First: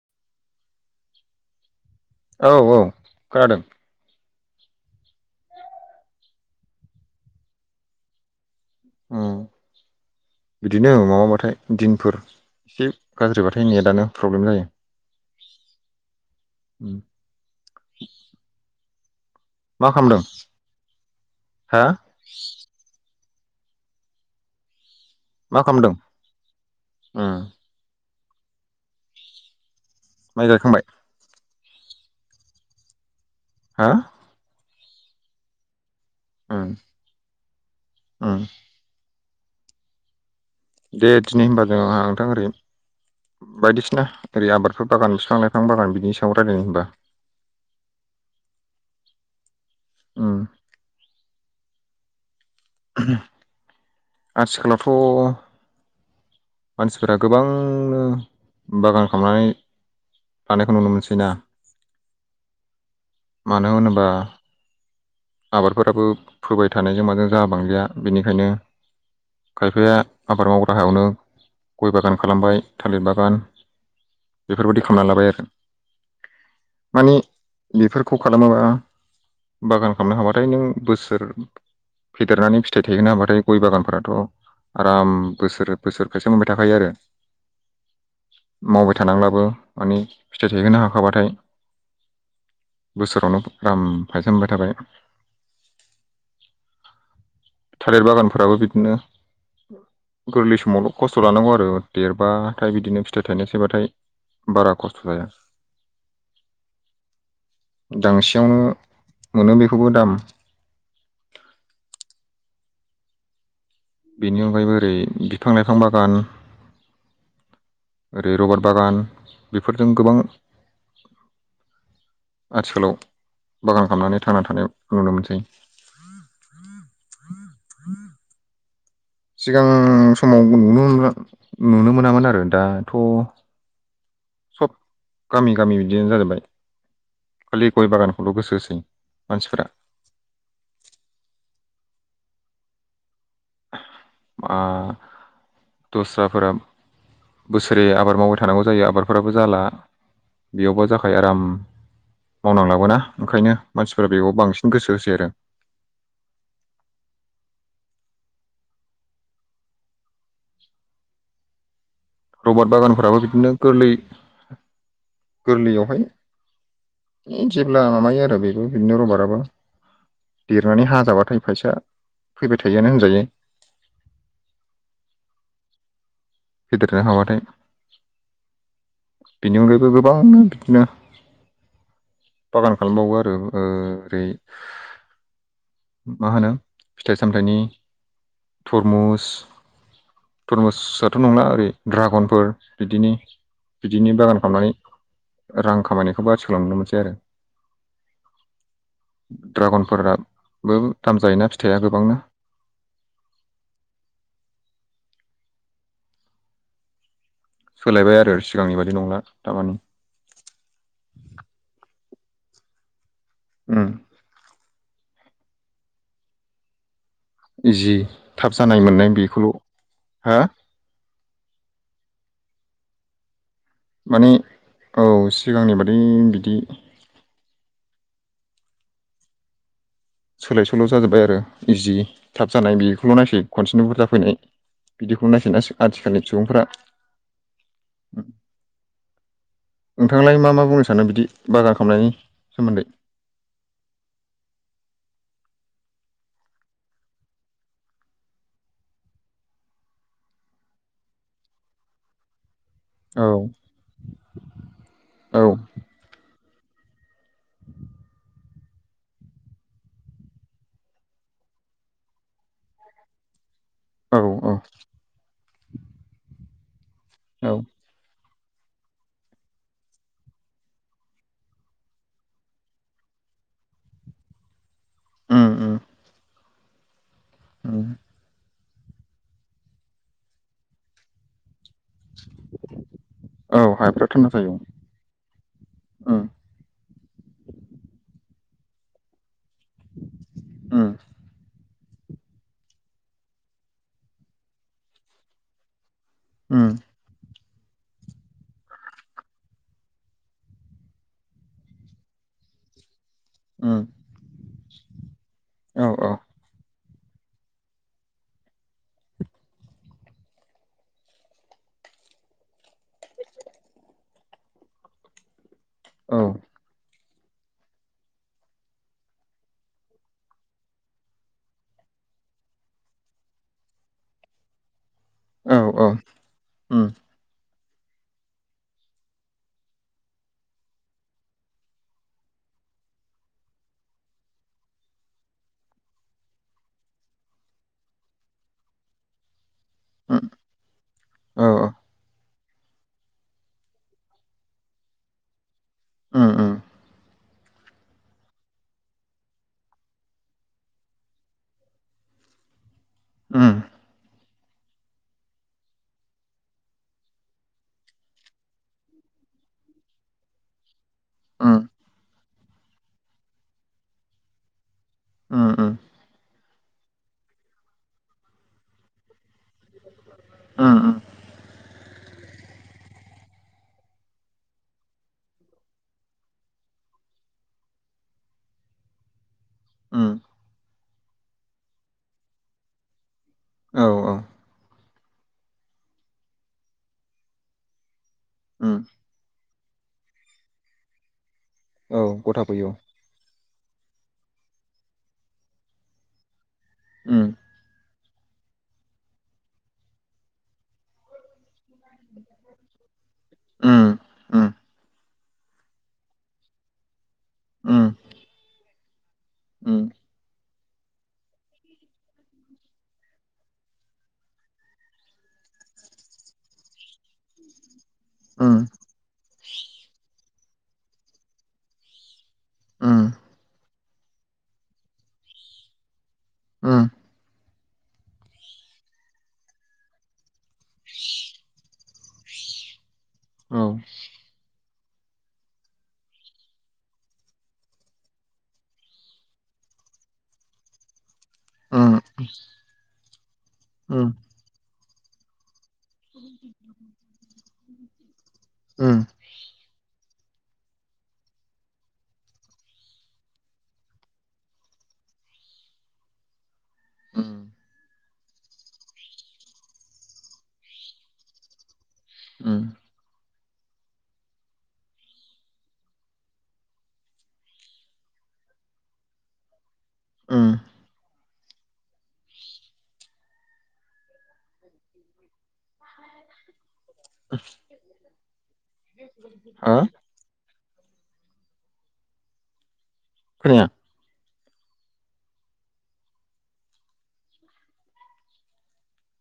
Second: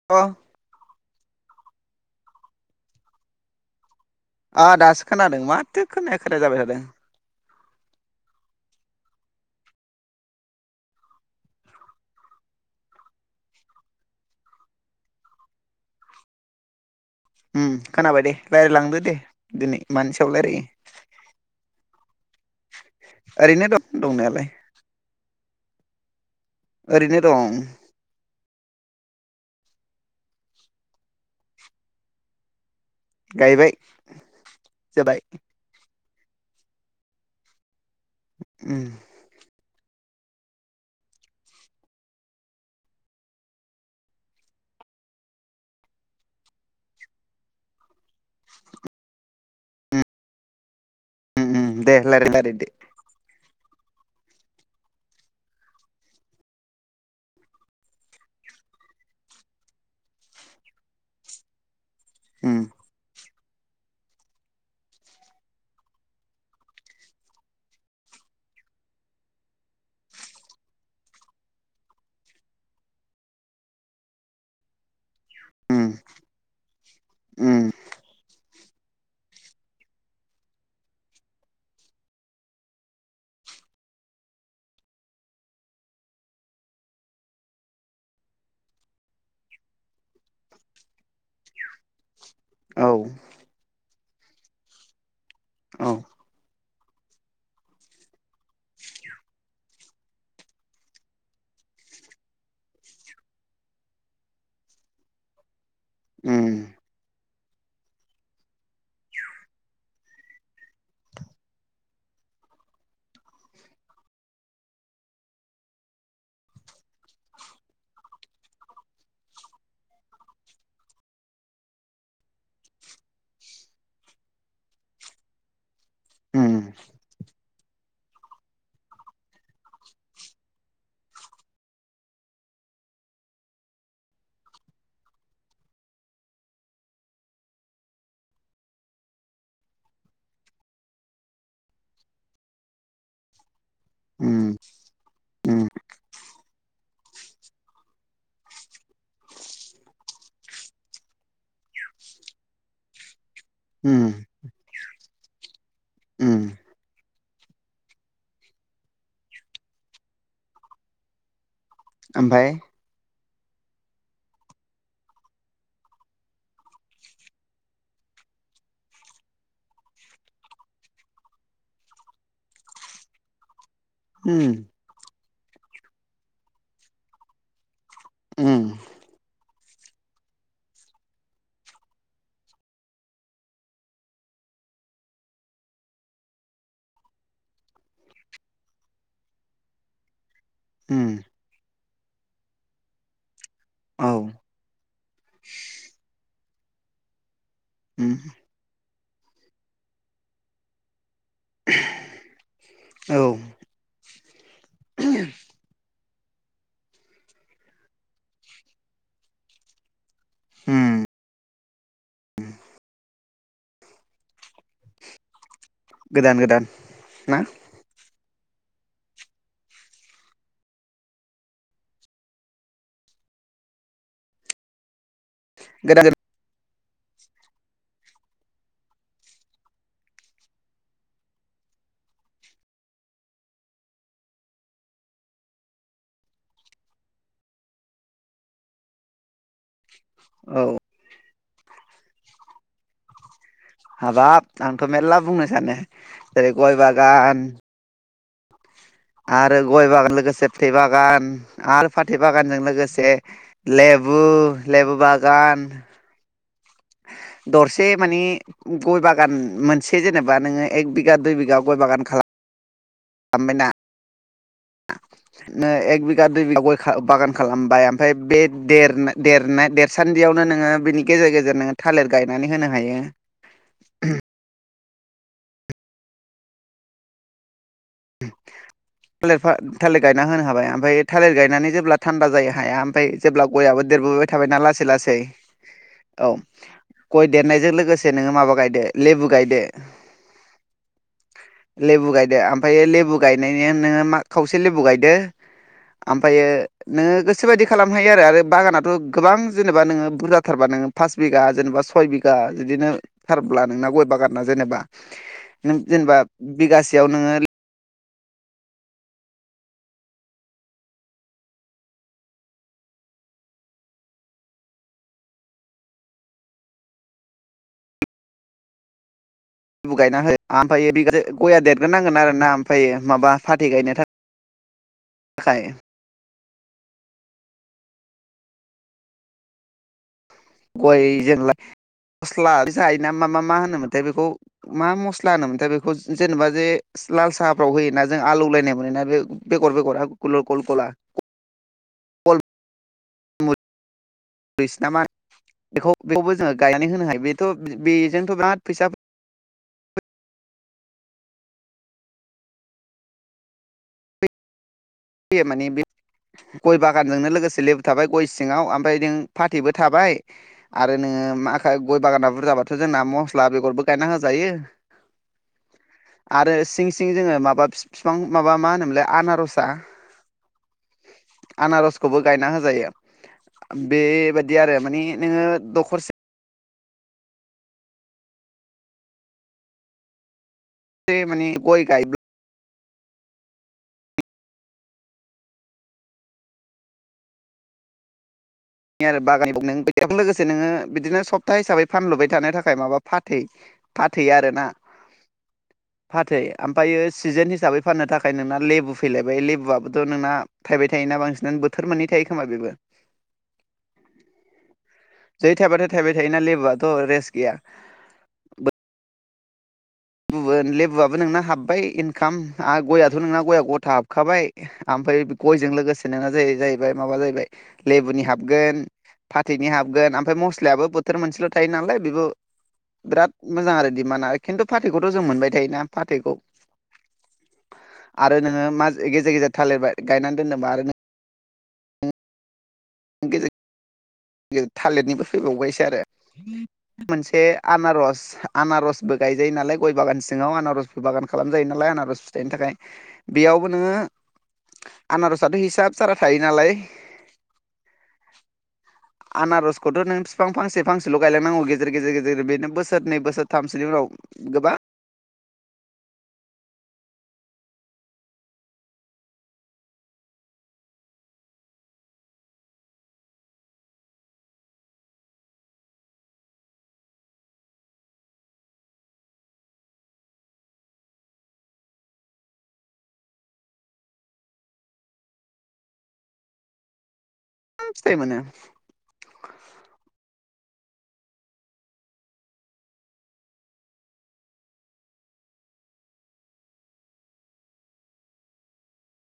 [unintelligible] औ औ खोनादों। आ दासो खोनादों। माथो खोनाया खोनाया जाबाय थादों! ओम बिदिनो माबाबाथाय दिनफोर एसे गाज्रिबाथाय नेटानो प्रब्लेम जायो‌। ओम खोनाबाय दे रायलायलांदो दे दिनै मानि सायाव रायलायो। हो? ओरैनो दं दंनायालाय। मा खामदों? ओरैनो दं। माइ गायखांबाय गायबाय हा जाबाय ओं ओं ओम दे दिनै होनबा जों आंहा नोंथां ओरैनो बायदिसिना ओरै आबादफोर बागान बिफां लाइफां बागान बिनि सायाव रायलायनो होनबा। उम उ दे लारि लार दे आथिखालावथ' मानसिफोरा गोबांनो बागान खालामनानै थानायखौ नुनो मोनसै ना? ओम मानो होनोबा आबादफोराबो फोबाय थानायजों माजों जा बांजाया बेनिखायनो खायफाया आबाद मावग्रा हायावनो गय बागान खालामबाय थालिर बागान बेफोरबायदि खालामना लाबाय आरो उम मानि उम बेफोरखौ खालामोबा बागान खालामनो हाबाथाय नों बोसोर फेदेरनानै फिथाइ थायगोना हाबाथाय गय बागानफोराथ' आराम बोसोर बोसोरखायसो मोनबाय थाखायो आरो मावबाय थानांब्लाबो माने फिथाइ थाहोनो हाखाबाथाय औ बोसोरावनो आराम फायजामबाय थाबाय औ थालिर बागानफोराबो बिदिनो गोरलै समावल' खस्थ' लानांगौ आरो देरबाथाय बिदिनो फिथाइ थाइनाय थायबाथाय बारा खस्त थालाया उम दांसेयावनो मोनो बेखौबो दाम बेनि अनगायैबो ओरै बिफां लाइफां बागान ओरै रबार बागान बेफोरजों गोबां आथिखालाव बागान खालामनानै थांनानै थानायाव नुनो मोनसै ओम सिगां समाव नुनो नुनो मोनामोन आरो दाथ' सब गामि गामि बिदियनो जाजोबबाय खालि गय बागानखौल' गोसो होसै मानसिफ्रा उम ओ उम दस्राफोरा बोसोरै आबाद मावबाय थानांगौ जायो आबादफोराबो जाला बेयावबा जाख आराम मावनांलाबोना ओंखायनो उम मानसिफोरा बेयाव बांसिन गोसो होसै आरो ओम ओमफाय रबारट बागानफोराबो बिदिनो गोरलै गोरलैयावहाय जेब्ला माबायो आरो बेखौ बिदिनो रबाराबो देरनानै हा जाबाथाय फैसााया फैबाय थायोआानो होनजायो ओम फेदेरनो हाबाथाय ओम बेनि अनगायैबो गोबांनो बिदिनो बागान खालामबावो आरो ओ ओरै मा होनो फिथाइ सामथायाइनि थरमुस उम थरमुसथ' नंला ओरै दड्रागनफोर बिदिनो बिदिनो औ बागान खालामनानै रां खामानिखौ बा सोलां ननो मोनसै आरो उम ड्रागनफोराबो दाम जायोना फिथाइआ गोबांना औ सोलायबाय आरो सिगांनिबायाददि नंला थारमानि। हम उम गोदान गोदान ना? इजि थाब जानाय मोननाय बेखौल' हो माने औ सिगांनि बादै गोदान गोदान बिदि सोलाय सोल' जाजोब्बाय आरो इजि थाब जानाय बेखौल' नायसै खनसेनो बुरजा फैनाय बिदिखौ नायसिनाै आथिखालनि सुबुंफ्रा उम नोंथांलाय मा मा औ बुंनो सानो बिदि बागान खालामनायनि सोमोन्दै। हाबाब आंथ मेरला बुंनो सानो जेरै गय बागान। आरो गय बागान लोगोसे फाथै बागान आरो फाथै बागानजों लोगोसे ज औ लेबु लेबु औ बागान। दरसे माने गय बागान मोनसे जेनेबा नोङो एक बिगा दुइ बिगा गय बागान खालाम आमेना औ औ न एख बिगा दुइ बिगा गय बागान औ खालाम बाय। ओमफाय बे देर देरनाय देरसान्दियावनो नोङो बिनि गेजेर गेजेर नोङो थालिर गायनानै होनो हायो। उम उम। उम‌ थालिर थालि गायना होनो हाबाय ओमफ्राय थालिर गायनानै जेब्ला। थान्दा जायो हाया ओमफ्राय जेब्ला औ गयाबो हाफ्रा थान्दा देरबोबाय जायो थाबायना लासै लासै उम औ। गय देरनायजों लोगोसे नोङो माबा गायदो लेबु गायदो। उम लेबु गायदो ओमफायो लेबु गायनायनि नोङो मा खावसे लेबु गायदो। ओमफायो उम नोङो गोसो बायदि खालामनो हायो आरो आरो बागानाथ गोबां जेनेबा नोङो बुरजाथारबा नोङो। फास बिघा जेनेबा सय बिघा बिदिनो। थारब्ला उम नोंना गय बागारना जेनेबा नों औ औ जेनेबा बिगासेयाव नोङो। औ बु गायना हो आ-ओमफ्राय बे गया देरग्रोनांगोन आरो ना ओमफायो माबा फाथै गायनो थाखाय। औ खाय औ उम गयजोंलाय गस्ला जायोना मा मा मा होनोमोनथाय बेखौ। मा मस्ला होनोमोनथाया बेखौ जेनेबा जे लाल साहाफ्राव होयोना जों आलौलायनाय मोनोना बे। बेगर बेगार उम गल गल गल गला। औ औ बेसिनामा बेखौ उम बेखौबो उम जोङो गायनानै होनो हायो बेथ बेजोंथ बिराद फैसा। उम बे माने बे गय बागानजोंनो लोगोसे लेबु थाबाय गय सिङाव ओमफ्राय नों फाथैबो थाबाय। आरो नोङो मा उम गय बागाना बुरजाबाथ जोंना मस्ला बेगरबो गायना होजायो। उम उम आरो सिं सिं जोङो माबा बिफां माबा मा होनोमोनलाय आनारसा। उम उम आनारसखौबो गायना होजायो बेबायाददि आरो माने नोङो दखरसे उम मानि ग औ औ [inaudible] नि आरो बागानएफाव नों बेजों लोगोसे नोङो बिदिनो सप्ता हिसाबै औ फानलुबाय थानो गथाफैयो थाखाय माबा। फाथै फाथै आरोना फाथै ओमफायो उम सिजोन हिसाबै। फाननो थाखाय नोंना लेबु फैलायबाय लेबुआबोथ' नोंना थाइबाय थायोना बांसिनानो बोथोर मोननै थायो खोमा बेबो। उम उ। जै थायाबाथाय थायबाय थायोना लेबुआथ' रेस्ट गैया। उम उम बुबोन लेबुआबो नोंना हाबबाय इनकाम आरो गयाथ' नोंना गया गथा हाबखाबाय। आमफाय गयजों लोगोसे नोङो जाहै जाहैबाय माबा जाहैबाय लेबुनि औ हाबगोन। फाथैनि हाबगोन आमफाय मसलायाबो बोथोर मोनसेल थायो नालाय बेबो। बिराद मोजां आरो दिडमान्डआ खिन्थु फाथैखौथ जों मोनबाय थायोना फाथैखौ। उम आरो नोङो मास गेजेर गेजेर थालिरबाय गायनानै दोनदोंबा आरो नों। औ सुद। बियो थालिरनिबो फैबावबायसो आरो। मोनसे आनारस आनारसबो गायजायो नालाय गय बागान सिङाव आनारस। बागान खालाम जायो नालाय आनारस फिथाइनि थाखाय बेयावबो नोङो। आनारसा दै हिसाब सारा थायो नालाय। [unintelligible] आनारसखौथ' नों बिफां फांसे फांसेल' गायलांनांगौ गेजेर गेजेर गेजेर बेनो बोसोरनै बोसोर थामसोनि उनाव। गोबा। [unintelligible] ओम फिथाय मोनो। ओह। खोनाया।